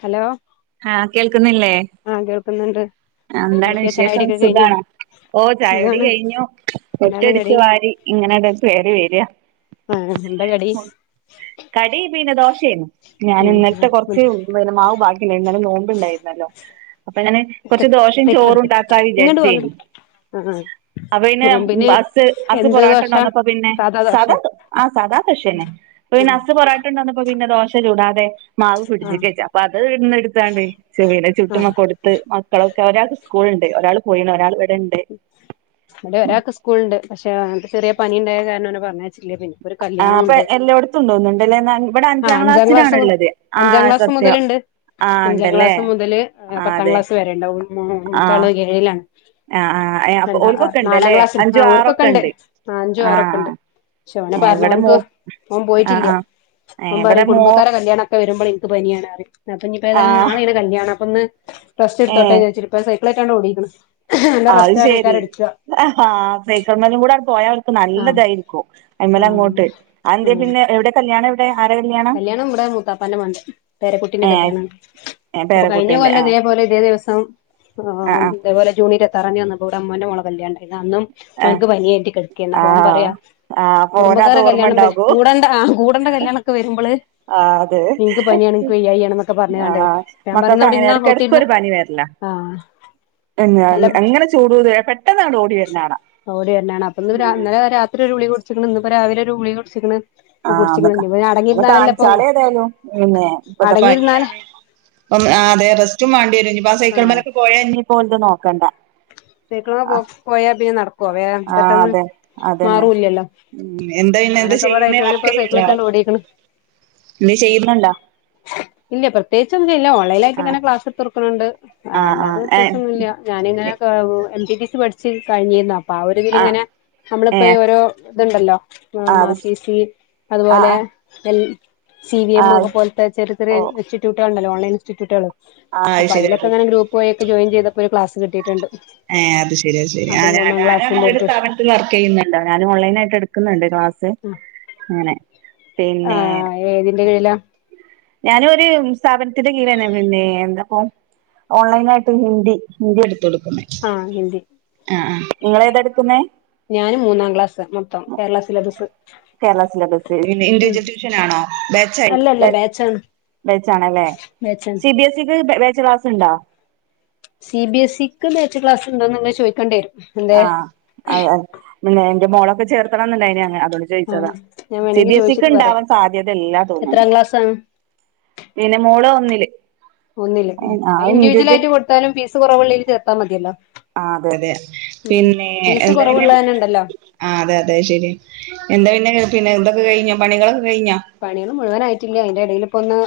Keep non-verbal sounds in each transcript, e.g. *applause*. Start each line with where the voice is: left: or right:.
left: Hello?
right: ആഹ കേൾക്കുന്നില്ലേ?
left: ആഹ കേൾക്കുന്നുണ്ട്.
right: എന്താണ്
left: എന്തൊക്കെയാ
right: വിശേഷം
left: ചായടിയൊക്കെ കഴിഞ്ഞോ
right: സുഖാണോ? ഓ ചായോടി
left: സുഖാണ്
right: കഴിഞ്ഞു
left: എന്താണ്
right: മുറ്റടിച്ചു
left: കടി
right: വാരി. ഇങ്ങനെ അട് കേറി വരാ.
left: *unintelligible*
right: കടി പിന്നെ ദോശയേർന്നു ഞൻ
left: ഉം
right: ഇന്നലത്തെ കൊറച്ച്. പിന്നെ മാവ് ബാക്കി ഇണ്ടായിരുന്നു നോമ്പുണ്ടായിരുന്നല്ലോ? അപ്പൊ ഞാനൊ കുറച്ച് ദോഷയും ചോറും
left: സൈക്കിളെടുക്ക്
right: ഉണ്ടാക്കാ
left: ഇങ്ങട്ട് വാ
right: വിചാരിച്ചേനി.
left: ഇങ്ങട്ട് വാ ആഹ് ആഹ്
right: അപ്പ പിന്നെ
left: നോമ്പിന്
right: അസ് അസ്
left: എന്ത്
right: പൊറാട്ട
left: ദോശ
right: കൊണ്ട ന്നപ്പോ പിന്നെ
left: സാധാ ദോശ
right: സാദാ ആ സാദാ. ന്നെ
left: ഉം
right: ഹസ് പൊറാട്ട കൊണ്ടന്നപ്പോ പിന്നെ ദോശെ ചൂടാതെ. മാവ് ഫ്രിഡ്ജി
left: ആഹ്
right: കെച്ചു അപ്പൊ അത് ഇന്ന് എടുത്താണ്ട് ചെവീന
left: ആഹ്
right: ചുട്ടുമക്കെടു. ത്ത് മക്കളൊക്കെ ഒരാൾക്ക് സ്കൂളുണ്ട് ഒരാൾ പോയി ഒരാൾ ഇവിടെ ഉണ്ട്.
left: അ ഒരാക്ക് സ്കൂള്ണ്ട് പക്ഷെ അത് ചെറിയ പനിയ ഇണ്ടായ കാരണം പറഞ്ഞ യച്ചില്ല. പിന്നെ. ഒരു
right: ആ അപ്പൊ
left: കല്യാണമുണ്ട്
right: എല്ലോടത്തും തോന്നുന്നുണ്ടല്ലേ ഇവിടെ
left: ആ അഞ്ചാം ക്ലാസ്സ്
right: ക്ലാസ്സിലാണുള്ളത് ആ
left: അഞ്ചാം ക്ലാസ്സ്
right: സത്യം
left: മുതലുണ്ട്.
right: ആ
left: അഞ്ചാം
right: ഉണ്ടല്ലേ
left: ക്ലാസ് മുതൽ
right: ആ
left: പത്താം
right: അതെ
left: ക്ലാസ് വരെണ്ടാവും.
right: ആ
left: മൂത്താള് ഏഴിലാണ്.
right: ആ ആ അപ്പൊ
left: രണ്ടാ
right: ഓൽക്കൊക്കെ
left: നാലാം
right: ഉണ്ടല്ലേ അഞ്ചും
left: ക്ലാസ്സിന് ഓർക്കൊക്കെ
right: ആറൊക്കെ
left: ഉണ്ട് അഞ്ചു
right: ആ
left: ആറൊക്കെ ഉണ്ട്. പെ ഓനെ
right: ആ
left: പറഞ്ഞ
right: ഇവിടെ മോ
left: ഓൻക്ക് ഓൻ
right: ആ
left: പോയിട്ടില്ല.
right: ആ ഏ,
left: ഓൻ പറ
right: ഇവിടെ
left: യും
right: മോ
left: കുടുംബക്കാര കല്യാണൊക്കെ വരുമ്പോൾ എനിക്ക് പനിയാണ് പറയും അപ്പ ഇനിപ്പോ ഏതായാലും
right: ആഹ്
left: നാളെ കല്യാണം അപ്പൊ ഇന്ന്. റസ്റ്റ് എടുതോട്ടെ
right: ഏഹ്
left: വിചാരിച്ച് ഇപ്പ സൈക്കിളേട്ടാണ് ഓടിക്ക്ണ്. നല്ല
right: അ അത്
left: റസ്റ്റ് ആണേക്കാരം
right: ശെരി
left: എടുക്ക
right: ആ സൈക്കള് മലും കൂടി പോയാ.
left: ആഹ്
right: നല്ലതായിരിക്കും അയ്മല
left: ആഹ്
right: അങ്ങോട്ട് ആ എന്തോ
left: ആഹ്
right: പിന്നെ എവിടെ കല്യാണം എവിടെ ആരെ കല്യാണ?
left: കല്യാണം ഇവിടെ മൂത്താപ്പാന്റെ മോന്റെ. പേരക്കുട്ടിന്റെ
right: ഏഹ്
left: കല്യാണാണ്
right: ഏഹ്
left: അപ്പൊ കഴിഞ്ഞ
right: പേരക്കുട്ടിന്റെ
left: കൊല്ലം
right: ആഹ്
left: ഇതേ പോലെ ഇതേ ദിവസം. ആ
right: ആഹ്
left: ഇതേപോലെ ജൂണ് ഇരുപത്തിയാറാം തീയതി വന്നപ്പോ ഇവടെ അമ്മോന്റെ മോളെകല്യാണണ്ടയിന് അന്നും.
right: ആഹ് ഏഹ്
left: ഓൻക്ക് പനിയായിട്ട് കെടക്കായിരുന്നു. അപ്പ ഓൻ
right: ആഹ്
left: പറയാ
right: ആഹ് അപ്പൊ ഓനത്
left: കുടുംബക്കാര്ടെ
right: ഓർമ്മ
left: കല്യാണം
right: ഇണ്ടാകും
left: കൂടണ്ട. കുണ്ടട കല്യാണൊക്കെ വരുമ്പോള്.
right: ആഹ് അതെ
left: ഇനിക്ക് പനിയാണ് നിക്ക് വയ്യായണ് എന്നൊക്കെ പറഞ്ഞിങ്ങ ണ്ടേ
right: ആഹ്
left: ഞാൻ പറഞ്ഞ
right: മക്കൾക്ക്
left: അവിടെ
right: അങ്ങനെ
left: ഇന്നാ നോക്കിരുന്ന.
right: എടക്കെടക്കൊരു
left: ആഹ് നല്ല
right: എങ്ങനെ ചൂടു കൂടിയ പെട്ടെന്ന് അങ്ങ് ഓടി വരുന്നാണാ
left: ഓടി വരുണ്യാണ് അപ്പൊ ഇന്ന് രാത്രി ഒരുഗുളിക കുടിച്ചിക്കണ് ഇന്ന്പ്പോ രാവിലെ ഒരു ഗുളിക കുടിച്ചിക്കണ്
right: ആഹ്
left: കുടിച്ചിക്ക്ണ്.
right: അതൊക്കെ
left: ഇനിപ്പോ ഞാൻ
right: ഒന്ന്
left: അടങ്ങിയിരുന്നാലല്ലേ ഇപ്പൊ
right: കാണിച്ചാളെ ഏതായാലും പിന്നെ ഇപ്പത്തെ പനി
left: അടങ്ങിയിരുന്നാല്
right: അണ്. അ അതെ റസ്റ്റും മാണ്ടി വരും ഇഞ്ഞി ഇപ്പ ആ സൈക്കിൾ മേലൊക്കെ പോയഞ്ഞിപ്പോലത് നോക്കണ്ട.
left: സൈക്കള്മ്മെ പോ പോയ പിന്നെ നടക്ക
right: ആഹ അതെ അതന്നെ ഉമ് എന്താ പിന്നെ എന്ത ചെയ്യുന്നോ
left: അങ്ങനൊക്കെപാടായിട്ട്
right: വർക്ക്
left: ഓനിപ്പോ
right: ചെയ്യണ്ടോ
left: സൈക്കിളേറ്റാണ്ട് ഓടീക്ക്ണ്
right: എന്ത് ചെയ്യുന്നുണ്ടോ?
left: ഇല്ല പ്രത്യേകിച്ച് ഒന്നും ഇല്ല ഓൺലൈൻായിട്ട്
right: ആ
left: ഇങ്ങനെ ക്ലാസ് എത്ത് കൊട്ക്കണ് ണ്ട്. ആ അല്ലാതെ പ്രത്യേകിച്ചൊന്നുല്ല. ഞാനിങ്ങനെ എം പി ബി സി പഠിച്ച് കഴിഞ്ഞിരന്ന്. പ
right: ആ
left: ഒരിതിലിങ്ങനെ.
right: ഏ
left: നമ്മളിപ്പോ ഈ ഓരോ ഇതുണ്ടല്ലോ
right: ആ അത്
left: മാസിസി
right: ആ
left: അതുപോലെ
right: ആ
left: സി വി
right: ആ
left: എം ഒക്ക പോലത്തെ ചെറിയ ചെറിയ
right: ഓ
left: ഇൻസ്റ്റിറ്റ്യൂട്ടുകള ഉണ്ടല്ലോ ഓൺലൈൻ ഇൻസ്റ്റിറ്റ്യൂട്ടുകൾ
right: ആ അത്
left: അപ്പൊ
right: ശരി അത്
left: അതിലക്കെങ്ങനെ ഗ്രൂപ്പ് വഴി യിൊക്കെ ജോയിൻ ചെയ്തപ്പോ ഒരു ക്ലാസ് കിട്ടയിട്ടുണ്ട്
right: ഏ അത് ശെരി അത് ശെരി ഞാനങ്ങനെ ഒരു സ്ഥാപനത്തിൽ വർക്ക് ചെയ്യുന്നുണ്ട ഞാനും ഓൺലൈൻ ആയിട്ട് എടുക്കുന്നുണ്ട് ക്ലാസ് അങ്ങനെ
left: ആ
right: പിന്നെ
left: ഏതിന്റെ കീഴിലാ
right: ഞാന ഒരു സ്ഥാപനത്തിന്റെ കീഴന്നെ നിന്നീനെ എന്താപ്പൊ ഓൺലൈൻ ആയിട്ട് ഹിന്ദി ഹിന്ദി എടുത്ത കൊടുക്കുന്ന
left: ആഹ ഹിന്ദി
right: ആ ഇങ്ങളെ ഏതാടുക്കുന്ന
left: ഞാന് മൂന്നാം ക്ലാസ് മൊത്തം കേരള സിലബസ്
right: കേരള സിലബസ്
left: ഉം
right: ഇൻഡിവിജൽട്യൂഷൻ ആണോ ബാച്ച് -
left: അല്ലല്ല ബാച്ചാണ്
right: ബേച്ചാണല്ലേ
left: മേച്ചാണ്
right: സി ബി എസ് ഇക്ക് ബേച്ച് ക്ലാസ് ഇണ്ടോ
left: സി ബി എസ്ഇക്ക് ബേച്ച് ക്ലാസ് ഉണ്ടോന്ന് പിന്നെ ചോദിക്കണ്ടി വരും എന്തേ
right: ആഹ അ പിന്നെ എന്റെ മോളൊക്കെ ചേർത്തണംന്നുണ്ടായിന
left: ആഹ്
right: ചോദിച്ചതാ
left: ഞാൻ
right: സി
left: വേണമെങ്കി
right: ബി എസ് ഇക്ക്
left: ചോദിച്ചിട്ട് പറയാം
right: ഉണ്ടാവാൻ സാധ്യത എല്ലാ
left: എത്രാം
right: തോന്നുന്നു
left: ക്ലാസ്സാണ്
right: പിന്നെ മോള് ഒന്നില്
left: ഒന്നില്
right: ആഹ്
left: ഇൻിവിജ്വൽ
right: ഇൻഡിവിജ്വൽ
left: ആയിട്ട് കൊടുത്താലും ഫീസ് കുറവള്ളതിൽ ചേർത്താൽ മതിയല്ലോ
right: ആ അതെ അതെ
left: ഫീസ് കുറവുള്ള തന്നെ ഇണ്ടല്ലോ
right: ആ് അതെ അതെ ശെരി എന്താ പിന്നെ പിന്നെ എന്തൊക്കെ കഴിഞ്ഞോ പണികളൊക്കെ കഴിഞ്ഞോ
left: പണികൾ മുഴുവനായിട്ടില്ല അതിന്റെ ഇടയില് ഇപ്പൊ ഒന്ന്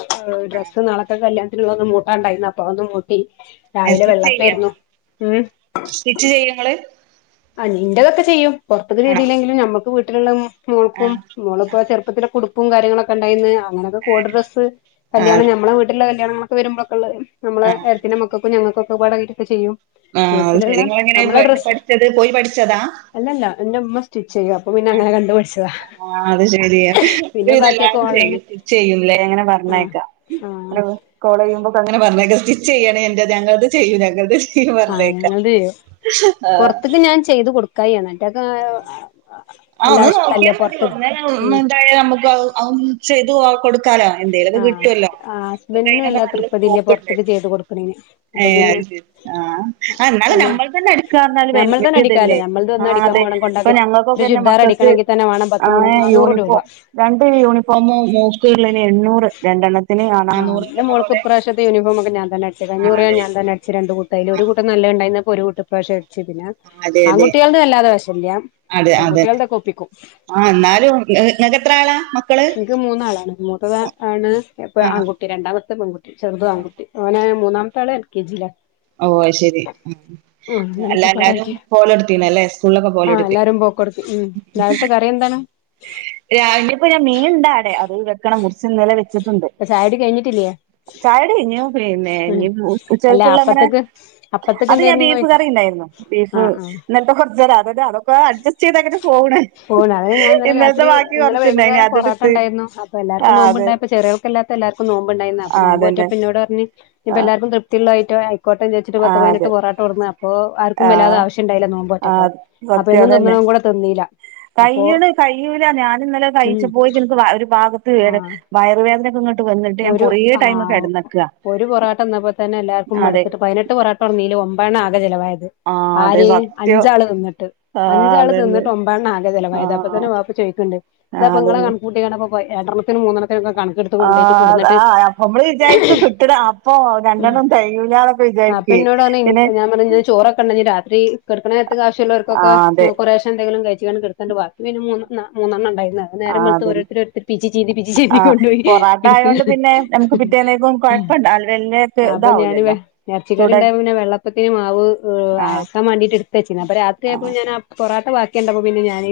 left: ഡ്രസ്സ് നളത്തെ ക്കല്യാത്തിന്ന് പോവാന് മൂട്ടാണ്ടായിരുന്നു അതൊന്ന്-
right: ആ
left: രാവിലെ
right: സ്റ്റിച്ച് ചെയ്യോ
left: വെള്ളപ്പേരുന്നു ഉം
right: സ്റ്റിച്ച് ചെയ്യങ്ങള്
left: ആ്ൻന്റെതൊക്കെ ചെയ്യും പുറത്തൊക്ക
right: ആണോ
left: ചിതില്ലെങ്കിലും നമ്മുക്ക് വീട്ടിലുള്ള-
right: ആ
left: മോൾക്കും
right: ആ
left: മോളിപ്പോ ചെറുപ്പത്തിന്റെ ഉടുപ്പും കാര്യങ്ങളൊക്കെ ഉണ്ടായിന്ന് അങ്ങനെക്കെ കോഡ് ഡ്രസ്സ്
right: ആ
left: കല്യാണം നമ്മെളെ വീട്ടില കല്യാണങ്ങളൊക്കെ വരുമ്പോഴൊക്കെള്ളത് നമ്മള്
right: ആ
left: എട്ടത്തിന്റെ മക്കക്കും ഞങ്ങക്കൊക്കെപാടക്കെ ചെയ്യും
right: ആഹ അത് ശെരി
left: വീട്ടിലുള്ള
right: നിങ്ങള എങ്ങനെ പഠിച്ചത് പോയി പഠിച്ചതാ
left: അല്ലഅല്ല എന്റെ ഉമ്മ സ്റ്റിച്ച് ചെയ്യ
right: ആ ആ അത് ശരി ഒരു
left: പിന്നെ ബാക്കിയൊക്കെ
right: വിതെല്ലാരും ചെയ്യു ചെയ്യൂല്ലേ അങ്ങനെ പറഞ്ഞേക്കാ
left: ആഹ
right: കോള ചെയ്യുമ്പോക്ക അങ്ങനെ പറഞ്ഞക്കെ സ്റ്റിച്ച് ചെയ്യയാണ് എന്റെ ഞങ്ങളൾത് ചെയ്യും ഞങ്ങത്
left: ആഹ് ഞങ്ങത് ചെയ്യ
right: ആ
left: പുറത്തേക്ക് ഞാൻ ചെയ്ത് കൊടുക്കായി എന്റൊക്കെ
right: ആ ഒന്ന് നോക്കിയാ മതി ഒന്ന ഇണ്ടായ എന്തായാലും *unintelligible* നമുക്ക് ചെയ്തു കൊടു ക്കാലോ എന്തേലും ഒക്കെ
left: ആഹ്
right: കിട്ടുവല്ലോ
left: ആഹ്
right: ഒക്കെ
left: ഹസ്ബൻഡിനും
right: അയിനൊക്കെ
left: വല്ലാ
right: നല്ല
left: തൃപ്പതില്ല
right: സ്കോപ്പുണ്ട്
left: പൊറത്ത്ക്ക് ചെയ്ത് കൊടുക്കണേന്
right: ഏ
left: അപ്പൊ പിന്നെ
right: അത് ശരി ആ എന്നാലും
left: പിന്നെ
right: നമ്മ തന്നെ അടിക്കാന്നാല്
left: ഞമ്മൾ തന്നെ അടിക്കാല്ലോ
right: വല്യതല്ലേ
left: ഞമ്മൾത്
right: ആ
left: ഒന്ന് അടിക്കാൻ
right: അതെ
left: പോണം
right: അപ്പൊ
left: കൊണ്ടാക്കി ഒരു
right: ഞങ്ങൾക്കൊക്കെ ന്റെ
left: ചുരിദാർ
right: മക്കക്ക്
left: അടിക്കണമെങ്കിൽ തന്നെ വേണം പത്ത്
right: ആ
left: മു നാന്നൂറ് രൂപ
right: യൂണിഫോം രണ്ട് യൂണിഫോമോ മോക്കുകളിന് എണ്ണൂറ് രണ്ടെണ്ണത്തിന ആണ്ലെ
left: യൂണഫോമൊക്കെ ഞൻ തന്ന അടിച്ച കയിഞ്ഞ കുറെ ഞാൻ തന്നെ അടു രണ്ട് കൂട്ട് അയിൽ ഒരു കൂട്ട നല്ല ഉണ്ടായിന്നപ്പോ ഒരുകൂട്ട് ഇപ്രാവിശ്യം അടിച് പിന്നെ
right: അതെ അതെ
left: ആൺകുട്ടിൾത് വല്ലാതെ വശല്ല പെൺകുട്ടിൾത്ഒപ്പിക്കും
right: ആഹ ന്നാലുംങ്ങക്ക് എത്ര ആളാ മക്കള്?
left: എനിക്ക് മൂന്നാളാണ് മൂത്തത് ആണ് ഇപ്പ
right: ആ
left: ആൺകുട്ടി. രണ്ടാമത്തെ പെൺകുട്ടി. ചെറുത് ആൺകുട്ടി ഓന് മൂന്നാമത്തെ ആള് എൽ കെ ജി ല
right: ഓ ശെരി ആ അല്ല
left: അങ്ങനൊക്കെ
right: എല്ലാരും
left: പാടായിട്ട്
right: പോലെടുത്തീണല്ലെ സ്കൂളിലൊക്കെ
left: ആഹ്
right: പോലെടുത്തി
left: എല്ലാരും പോക്കൊടുത്തി ഉം രാവിൽത്തെ കറി എന്താണ്
right: രവിലെ പ്പൊ മീൻണ്ടടെ അത് വെക്കണം മുറിച്ച് നിലെ വ.. *unintelligible*
left: ചായകുടി കഴിഞ്ഞിട്ടില്ലേ
right: ചായടി കഴിഞ്ഞു പിന്നെ
left: ഉം അല്ല
right: ഉച്ചക്കുള്ളങ്ങനെ
left: അപ്പത്തേക്ക് അപ്പത്തേക്ക്
right: അത് ഞാൻ
left: എന്തായിരുന്നുന്ന്
right: ബീഫ്
left: ചോദിക്കാ
right: കറിണ്ടായിരുന്നു. ബീഫ്
left: ആഹ് ആഹ്
right: ഇന്നലത്തെ കുറച്ച് തരാം അതെ അതൊക്കെ അഡ്സ്റ്റ് ചെയ്ത
left: പോഓണ അതെ ഞാൻ ഇന്നെലെ രാത്രി
right: ബാക്കി
left: ഇലെ
right: കൊറച്ചുണ്ടായിനി
left: വൈകുന്നേരംറട്ട
right: അതെടുത്ത്
left: ഉണ്ടായിരുന്നു അപ്പൊ
right: ആ
left: എല്ലർക്കും
right: അതെ
left: നോ്പോണ്ടപ്പോപ്പ ചറിയൾക്കെല്ല എല്ലാർക്കും നോമ്പുണ്ടായിരുന്നു അപ്പോ
right: ആ
left: നോമ്പ്
right: അതന്നെ
left: നോറ്റപ്പയൊന്നോട് പറഞ്ഞ്
right: ആ
left: ഇനിപ്പൊ എല്ലാർക്കും തൃപ്തിയുള്ളാ ഐറ്റം ആയിക്കൊട്ടെ വിചാരിച്ച്. ഒരു
right: ആ
left: പത്ത് പതിനെട്ട്
right: അതെ
left: പൊറാട്ട കൊണ്ട് വന്ന് അപ്പോ ആർക്കും
right: ആ
left: വല്ലാതെ ആവശ്യം ഉണ്ടായില നോമ്പ്
right: ആ
left: നോറ്റപ്പോ. അപ്പൊ
right: സത്യം
left: എന്നും
right: അതന്നെ
left: തിന്നണം കൂടി തിന്നിയില്ല.
right: കയ്യണ് കയ്യൂലാ ഞാനി ഇന്നലെ കഴിച്ച
left: ഉം
right: പോയക്ക് ൻക്ക് ഒരു ഭാഗത്ത് വേദന
left: ആഹ്
right: വയറുവേദനൊക്കെ ഇങ്ങോട്ട്. വന്നിട്ട് ഞാൻ
left: ഒരു
right: കൊറേ ടൈം
left: ആഹ്
right: കിടന്നക്കാ
left: ഒരു പൊറാട്ട തിന്നപ്പം തന്നെ എല്ലാവർക്കും
right: അതെ
left: മടുത്തിട്ട് പതിനെട്ട് പൊറട്ട. കൊണ്ടു വന്നീല് ഒമ്പെണ്ണം ആകെ ചെലവായത്
right: ആഹ് അതെ
left: ആര്
right: സത്യം
left: അഞ്ചാള് തിന്നിട്ട്.
right: ആഹ് അതന്നെ.
left: ഒമ്പെണ്ണം ആകെ ചെലവായത്
right: ആഹ്
left: അപ്പതന്നെ വാപ്പു ചോയ്ക്കണ്ട് ഇതാ
right: ആഹ്
left: ഇപ്പ നിങ്ങളെ
right: അതന്നെ
left: കണക് ക്കു കൂട്ടിക്കാണ്ട് അപ്പോ പോയി രണ്ടെണ്ണത്തിന് മൂന്നെണ്ണത്തിക്കെ കണക്കെടുത്ത്. കൊണ്ടോയിട്ട്
right: ആഹ്.
left: കൊടുന്നിട്ട്
right: ആഹ് അപ്പൊ നമ്മള് വിചാരിക്കു കിട്ടണ അപ്പൊ രണ്ടെണ്ണം തെകയൂല ന്നൊക്കെ വിചാരിക്കേ.
left: *unintelligible* ഞാൻ. ഞാൻ പറഞ്ഞ് ചോറൊക്കെണ്ടെ രാത്രി കേട്ക്കണ നേരത്ത്ക്ക് ആവശ്യുള്ളർക്കൊക്കെ
right: ആഹ് അതെ
left: കുറേശ്ശെ എന്തെങ്കിലും കഴിച്ചുങ്ങാട്ട് കിടക്കാം. ബാക്കി പിന്നെ മൂന്നെണ്ണം ഉണ്ടായിരുന്നു അത് നേരം
right: ആഹ്
left: വെളുത്തപ്പം
right: അതന്നെ
left: ഓരോരുത്തര് പിച്ചി ചീന്തി പിച്ചി ചീന്തി
right: ആഹ്
left: കൊണ്ട്പോയി.
right: പൊറാട്ട
left: എടുത്തു
right: ആയോണ്ട് പിന്നെ നമുക്ക് പിറ്റേന്നേക്കും കൊഴപ്പണ്ട വല്ല്യ
left: അപ്പൊ ഞാന വെ
right: ഇതാവൂലല്ലോ
left: എറച്ചിക്കറി
right: ചൂട
left: യുണ്ടായപ്പം പിന്നെ വെള്ളപ്പത്തിന് മാവ്
right: ആഹ്
left: അരക്കാൻ വേണ്ടയിട്ട് എടുത്ത് വച്ചിരുന്നു അപ്പൊ രാത്രിയപ്പോ
right: ആഹ്
left: ഞാന് പൊറാട്ട ബാക്കി കണ്ടപ്പോ പിന്നെ ഞാന്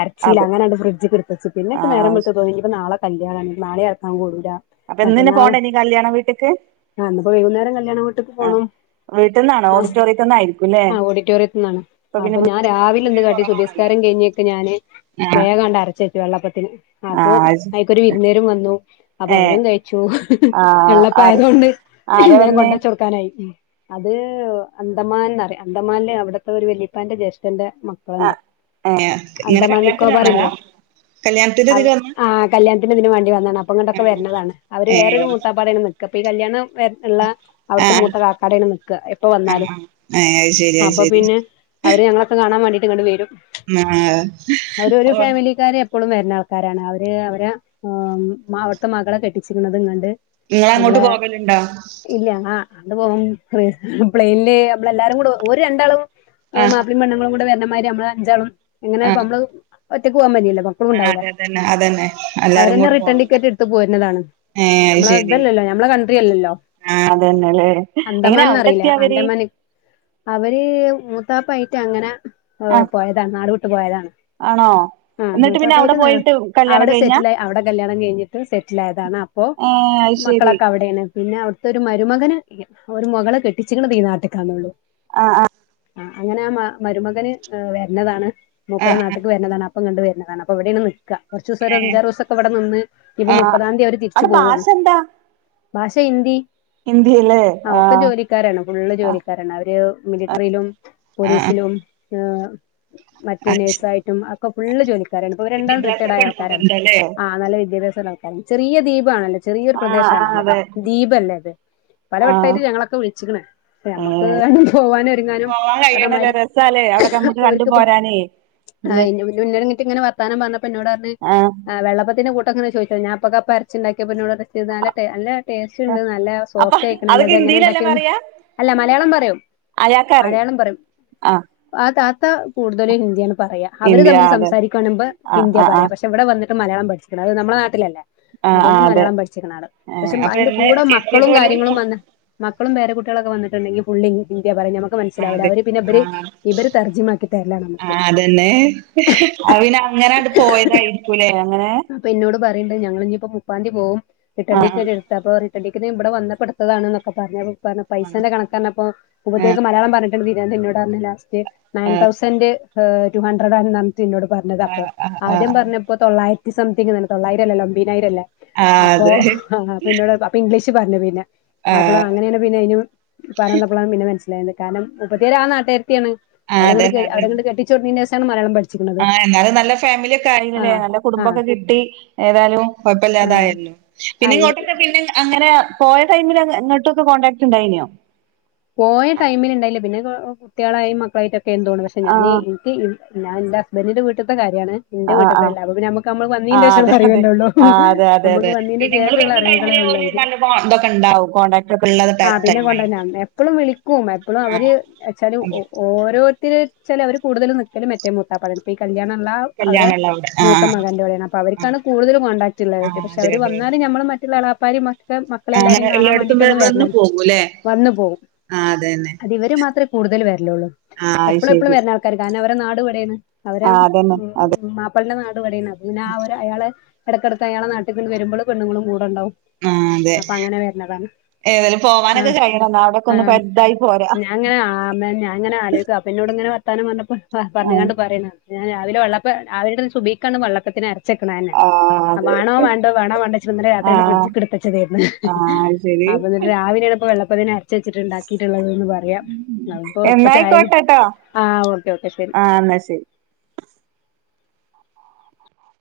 left: അരച്ച് ച്ചീല
right: അത്
left: അങ്ങനെയങ്ങ് ഫ്രഡ്ജ്ക്ക് കെടുത്തുവച്ചു പിന്നെ ഇപ്പ നേരം
right: ആഹ്
left: വെളുത്തപ്പം തോന്നി ഇനിപ്പോ നാളെ കല്യാണം ഉണ്ട് നാളെ അരയ്ക്കാൻ കൂടൂല.
right: അപ്പൊ എന്നന്നെ
left: മറ്റന്നാള്
right: പോണ്ടേ നീ കല്യാണ വീട്ട്ക്ക്
left: ഇന്നിപ്പോ വൈകുന്നേരം കല്യാണം വീട്ട്ക്ക്
right: ആഹ്
left: പോണം.
right: വീട്ടിന്നാണോ
left: അഹ്
right: ഓഡിറ്റോറിയത്തിന്നായിരിക്കുംല്ലേ
left: ആഹ് ഓഡിറ്റോറിയത്ത്ന്നാണ്
right: ഇപ്പൊ പിന്നെ
left: അപ്പൊ ഞാൻ
right: വീട്ടിന്ന്
left: രാവിലെ
right: പൊതുവെ
left: എന്ത് കാട്ടി
right: കൊറവാണല്ലോ
left: സുബഹിസ്കാരം കഴിഞ്ഞെ ഞാന്
right: ആഹ്
left: വേഗം അണ്ട് അരച്ച് വച്ചു വെള്ളപ്പത്തിന് അപ്പൊ
right: ആഹ്
left: അയിക്കൊരു വിരുന്നുക്കാരും വന്നു. അപ്പൊ
right: ഏഹ്
left: അവരും കഴിച്ചു
right: ആഹ്
left: വെള്ള അപ്പ
right: ആര്
left: ആയതുകൊണ്ട്
right: ആരാ
left: വേഗം
right: വന്നേ
left: കൊണ്ട് വച്ചു കൊടുക്കാനായി. അത് അന്തമാൻന്ന് പറയു അന്തമാനിലെ അവിടത്തെ ഒരു വല്യാ ഇപ്പാന്റെ ജ്യേഷ്ഠന്റെ മക്ക ക്കളുണ്ട്
right: ആഹ് ഇങ്ങനെ കല്യാണത്തിന് വന്നതാ
left: അന്താമാൻനിക്കോബാറില്ലേ
right: കല്യാണത്തിന്റെ
left: അവ്
right: ഇതിന് വന്ന
left: ആഹ്. കല്യാണത്തിന് ഇതിന് വേണ്ടി വന്നാണ് അപ്പ ഇങ്ങട്ടോക്കെ വരണതാണ് അവര് വേറൊരു
right: ഏഹ്
left: മുത്താപ്പാന്റെ അവിടാണ് നിക്ക ഇപ്പൊ ഈ കല്യാണം. ഉള്ള അവിടുത്തെ
right: ആഹ്
left: മൂത്ത കാക്കാടെ യവിടെയാണ് നിക്കുക എപ്പ
right: ആഹ്
left: വന്നാലും.
right: ആഹ് ഏഹ് അത് ശരി അത്
left: അപ്പൊ
right: ശരി
left: പിന്നെ അവര് ഞങ്ങളൊക്കെ കാണാൻ വേണ്ടീട്ട് ഇങ്ങണ്ട് വരും.
right: ആഹ്
left: അവര് ഒരു
right: ഓഹ്
left: ഫാമിലിക്കാര്. എപ്പളും വരുന്ന ആൾക്കാരാണ് അവര് അവരെ അവിടുത്തെ മകളെ കെട്ടിച്ചിരിക്കുന്നതും കണ്ട്.
right: നിങ്ങള് അങ്ങോട്ട് പോകലുണ്ടോ?
left: ഇല്ല ആഹ് അത് പോം പ്ലെയിനില് നമ്മള് എല്ലാരും കൂടെ ഓരു രണ്ടാളും.
right: ആഹ്
left: മാപ്പിളെ പെണ്ണുങ്ങളും കൂടി വരണമാതിരി നമ്മള് അഞ്ചാളും എങ്ങനെ അപ്പ
right: ആഹ്
left: നമ്മള് ഒറ്റക്ക് പോവാൻ പറ്റില്ലല്ലോ ഇപ്പം.
right: ആഹ് അതെ അതന്നെ അതന്നെ എല്ലാരും കൂടെ
left: റിട്ടേൺ
right: പോണം.
left: ടിക്കറ്റ് എടുത്ത് പോരുന്നതാണ് നമ്മളെ ഇതല്ലല്ലോ നമ്മളെ കൺട്രി അല്ലല്ലോ.
right: ആഹ് അതന്നെല്ലേ എങ്ങനെ അവിടെ
left: അന്തമാൻന്ന്റിയില്ല
right: എത്തിയോ അവര്
left: ആറ്റാമാൻ നിക്കോ അവര് മൂത്താപ്പായിട്ട് അങ്ങനെ
right: ആഹ്
left: പോയതാണ് നാടു വിട്ട് പോയതാണ്.
right: ആണോ
left: ആഹ്
right: എന്നിട്ട് പിന്നെ അവിടെ
left: മുത്താപ്പായിട്ടും നാട്
right: പോയിട്ട് കല്യാണം
left: അവിടെ
right: കഴിഞ്ഞാ
left: സെറ്റില് ആയി അവിടെ കല്യാണം കഴിഞ്ഞും. സെറ്റിലായതാണ് അപ്പൊ
right: ഏഹ് അത് ശരി
left: മക്കളൊക്കെ അ അവിടെ ആണ് പിന്നെ അവിടുത്തെ ഒരു മരുമകന് ഒരു മുകളെ കെട്ടിച്ചിക്കണത് ഈ നാട്ടക്കാന്നൊള്ളു.
right: ആഹ് ആഹ്.
left: ആഹ് അങ്ങനെ ആഹ് മ മരുമകന് വരുന്നതാണ് മൂപ്പരെ
right: ആഹ്
left: നാട്ട്ക്ക് വരുന്നതാണ് അ പ്പൊ ഇങ്ങട്ട് വരുന്നതാണ് അപ്പൊ ഇവിടെയാണ് നിക്ക കുറച്ചു ദിവസം ഒരു അഞ്ചാറ് ദിവസൊക്കെ ഇവിടെ നിന്ന്. ഇപ്പൊ
right: ആഹ്
left: മുപ്പതാം തീ അവര് തിരിച്ചു
right: അവിടെ
left: പോവുവാണ്
right: ഭാഷ
left: ഭാഷ ഹിന്ദി.
right: ഹിന്ദി അല്ലേ.
left: ആഹ് ഒക്കെ ജോലിക്കാരാണ് ഫുള്ള് ജോലിക്കാരാണ് അവര് മിലിറ്ററിയിലും.
right: ആഹ്
left: പോലീസിലും ഏഹ്. മറ്റേ നഴ്സായിട്ടും ഒക്കെ ഫുള്ള് ജോലിക്കാരാണ് ഇപ്പം രണ്ടാളും റിട്ടേഡ്
right: വിദ്യാഭ്യാസൊക്കെ
left: ആയ ആൾക്കാരാണ്
right: ഉണ്ടാവല്ണ്ടല്ലേ
left: ആഹ് നല്ല വി വിദ്യാഭ്യാസമുളള ആള്‍ക്കാരാണ് ചെറിയ ദ്വീപ് ആണല്ലോ ചെറിയൊരു
right: ആഹ് ആഹ്
left: പ്രദേശമാണല്ലോത്
right: അതെ
left: ദ്വീപല്ലേ അത്.
right: ആഹ്
left: പലവട്ടായായിട്ട് ഞങ്ങളൊക്കെ വിളിച്ചിക്ക്ണ്. നമ്മക്ക്
right: ഏഹ്
left: അയിന് പോവാനും ഒരുങ്ങാനും
right: പോവാൻ കഴിയണല്ലേ
left: പറഞ്ഞമാതിരി
right: രസാല്ലേ അവിടൊക്കെ നമ്മുക്ക് കണ്ടു
left: ഓർക്കിപ്പൊ.
right: പോരാനേ പിന്നെ
left: അയിന് മുൻ എന്നോട് ഇങ്ങോട്ട് വർത്താനം പറഞ്ഞപ്പോ എന്നോട് പറഞ്ഞ്
right: ആഹ്
left: വെള്ളപ്പത്തിന്റെ കുടെ അപ്പൊ ഇങ്ങനെ ചോയിച്ചതാ ഞാനപ്പൊക്കെ അപ്പോ അറച്ചിണ്ടാക്കിയപ്പോ എന്നോട് പറഞ്ഞ് ഇത് നല്ല ടെ നല്ല ടേസ്റ്റ്ണ്ട് നല്ല
right: അപ്പൊ അത്
left: സോഫ്റ്റായിക്ക്ണല്ലോ തെങ്ങനെ
right: ഹിന്ദിയിലല്ലേ
left: ഉണ്ടാക്കിയന്ന് അല്ല മലയാളം പറയും
right: അയാക്കറിം
left: മലയാളം പറയും
right: ആഹ്‌
left: ആ താത്ത കൂടുതലും ഹിന്ദിയാണ് പറയാ അവര്
right: ഹിന്ദി
left: തമ്മിൽ
right: ആഹ് അതെ
left: സംസാരിക്കാണുമ്പോ
right: ആഹ്
left: ഹിന്ദിയ
right: ആഹ്
left: പറയാ
right: ആഹ്
left: പശ് പ്പവടെ വന്നിട്ട് മലയാളം പഠിച്ച്ക്ക്ണ്. അത് നമ്മളെ നാട്ടിലല്ലേ
right: ആഹ്
left: അതോണ്ട്
right: ആഹ് അതെ
left: മലയാളം പഠിച്ചിക്ക്ണാള്. പക്ഷെ
right: ആഹ് അപ്പൊ
left: അയിന്റെ
right: ഇന്ന്
left: കൂടെ മക്കളും
right: എത്തിയത് ഓല്
left: കാര്യങ്ങളും വന്ന് മക്കളും പേരകുട്ട്യാളൊക്കെ വന്നിട്ടുണ്ടെങ്കിം ഫുള്ളി ഹിന്ദി പറയ. നമ്മക്ക്
right: ആഹ്
left: മൻസ്സിലാവുല.
right: അതെ
left: അവര് പിന്നെ ഇബര്
right: ആഹ്
left: ഇബര് തർജ്ജമാക്കി തര്ലാണമ്മക്ക്
right: തന്നെ അഹ് പിന്നെ അങ്ങനണ്ട് പോയതായിരിക്കൂലേ അങ്ങനെ
left: അപ്പൊ ഇന്നോട് പറിണ്ട് ഞങ്ങളിന്നിപ്പോ മുപ്പാന്തി പോവും. റിട്ടൺ
right: ആഹ്
left: ടിക്കറ്റ് ഇട് ത്തപ്പോ റിട്ടൺ ടിക്കറ്റ് ബടെ വന്നപ്പട്ത്തതാണ് ന്നൊക്കെ പറഞ്ഞ് പറഞ്ഞ്
right: ആഹ്
left: പൈസന്റെ കണക്ക് പറഞ്ഞപ്പോ മൂപ്പതിക്ക് മലയാളം പറഞ്ഞിട്ടാണ്ട് തിരിയാതെ എന്നോട് പറഞ്ഞ് ലാസ്റ്റ് നയൻ
right: ആഹ്
left: തൗസൻഡ് ടു ഹൺണ്ട്രഡ് ആണ് നംതി ഇനോട് പറഞ്ഞതപ്പോ
right: ആഹ് ആഹ് ആഹ്
left: ആദ്യം
right: ആഹ് ആഹ്
left: പർഞ്ഞപ്പോ തൊള്ളായിര സംതിങ്ന്നല്ലെ തൊള്ളായിരം അല്ലേല്ലോ അമ്പതിനായിരം അല്ലേ
right: ആഹ്
left: അപ്പൊ
right: അതെ
left: ഇന്നോട് അപ്പൊ ഇംഗ്ലീഷ് പറഞ്ഞു പിന്നെ അപ്പള
right: ആഹ്
left: അങ്ങനെയാണ് പിന്നെ അയിന് പറഞ്ഞന്നപ്പളാണ് പിന്നെ മനസ്സിലായത് കാരണം മുപ്പത്തിയാര് ആ നാട്ടുകരത്തിയാണ്
right: ആഹ്
left: ഓളെ ഇങ്ങട്ട്
right: അതന്നെ അതന്നെ
left: അവളെങ്ങട്ട് കെട്ടിച്ചൊട് ന്നേന്റെശാണ് മലയാളം പഠിച
right: ആഹ് എന്നാലും നല്ല ഫാമില്യെക്കായീലെലേ നല്ല
left: ആ
right: കുടുംബൊക്കെ കിട്ടി ഏതായാലും
left: ആ
right: കൊഴപ്പല്ലാതായല്ലോ,
left: ആ
right: പിന്നെ
left: ഇവ-
right: ഇങ്ങോട്ടൊക്കെ പിന്നെ അങ്ങനെ പോയ ടൈമില് ഇങ്ങോട്ടൊക്കെ കോണ്ടാക്ട് ണ്ടായിന്യോ
left: പോയ ടൈമിലിണ്ടായില്ല. പിന്നെ കുട്ടികളായി മക്കളായിട്ടൊക്കെ എന്തോണ്. പക്ഷെ ഞാനീ
right: ആഹ്
left: ക്ക്‌ ഞാൻ ൻ്റെ ഹസ്ബന്റിന്റെ വീട്ട്ത്തെ കാര്യാണ് ഇന്റെ
right: ആഹ് ആഹ്
left: വിട്ട്തല്ല അപ്പെ പിന്നെ അമ്മക്ക് അമ്മക്ക്‌ വന്നീന്റെ
right: ആഹ് അതെ
left: ശേഷള്ള
right: അതെ
left: അറിവല്ലേ ഉള്ളൂ.
right: ആഹ് അതെ
left: നമ്മുക്ക് വന്നീന്റെ ശേഷള്ള അറിവുകളേ ഉള്ളെ
right: *unintelligible* ഇതൊക്കെണ്ടാവും കോൺടാക്ട് ഒക്കെ ഉള്ളത ടൈ ടൈം ആയിട്-
left: എപ്പളും വിളിക്കും എപ്പളും അവര് എച്ചാലും ഒ
right: അതെ
left: ഓരോരുത്തര്ച്ചാല് അവർ കൂടുതൽ നിക്കലും മറ്റേ മൂത്താപ്പാൻ്റെ ഇപ്പ ഈ കല്യാണള്ള
right: കല്യാണള്ള വ്
left: മൂത്ത മകന്റോടെയാണ്. അപ്പൊ അവർക്കാണ് കൂടുതല് കോണ്ടാക്ട് ഇള്ളത്
right: ആഹ്
left: പക്ഷെ
right: അതെ
left: അവർ
right: അതെ അതെ
left: വന്നാല് നമ്മള് മറ്റുള്ള എളാപ്പാരിം ക്കെ
right: ആ
left: മക്കളെ
right: അങ്ങനെ
left: എല്ലാരിം കാണാൻ
right: എല്ലായിടത്തും
left: വേണ്ടിട്ടൊന്ന് വെര്നം. വന്നു പോകും
right: ആതന്നെ
left: അതിവര് മാത്രേ കൂടുതൽ വര്ലൊള്ളൂ.
right: അത്
left: എപ്പളു എപ്പളും
right: ശരി
left: വര്നാൾക്കാര്, കാരണം ഇവരെ നാട് വടേണ് അവരെ
right: ആഹ് അതന്നെ അതെ
left: ഉം മാപ്പിൾന്റെ നാട് വടേണ്. അപ്പം പിന്നെ ആവരെ അയാളെ എടക്കെടക്ക് അയാളെ നാട്ട്ക്ക്ണ്ട് വരുമ്പള് പെണ്ണുങ്ങളും കൂടെണ്ടാവും
right: ആഹ് അതെ
left: അപ്പങ്ങനെ വര്നതാണ് ആഹ്
right: ഏതാ നാട്
left: ആഹ് ഞാങ്ങനെ ആ ഞാൻ അങ്ങനെ ആലോയ്ക്കും. അപ്പന്നോട്ങ്ങനെ വർത്താനം പർഞ്ഞപ്പോ പ
right: ആഹ്
left: പറഞ്ഞികാണ്ട് പറയാണ് ഞാൻ രാവിലെ വെള്ളപ്പം രാവിലത്തെ സുബൈക്കാണ് വള്ളപ്പത്തിന് അരച്ചെക്കണെന്നെ
right: ആഹ്
left: ആ
right: അതെ
left: വാണോ വാണ്ടോ വാണോ വാണ്ടേ ച്ട്ട് ന്നലെ രാത്രിയണ്ട്
right: ആഹ്
left: ഫ്രിഡ്ജ്ക്ട്ച്ചതേര്ന്ന്.
right: ആഹ് ശരി
left: അപ്പന്ന്ട്ട് രാവിലെണ്പ്പൊ വെള്ളപ്പത്തിനര് ചച്ചിട്ട്ണ്ടാക്കിട്ട്ള്ളത്ന്ന് പറ്യ. നാന്പ്പൊ പ്പ ചായ്,
right: എന്നായിക്കോട്ടെട്ടോ
left: ആ ഓക്കെ ഓക്കെ ശരി
right: ആഹ് എന്നാ ശരി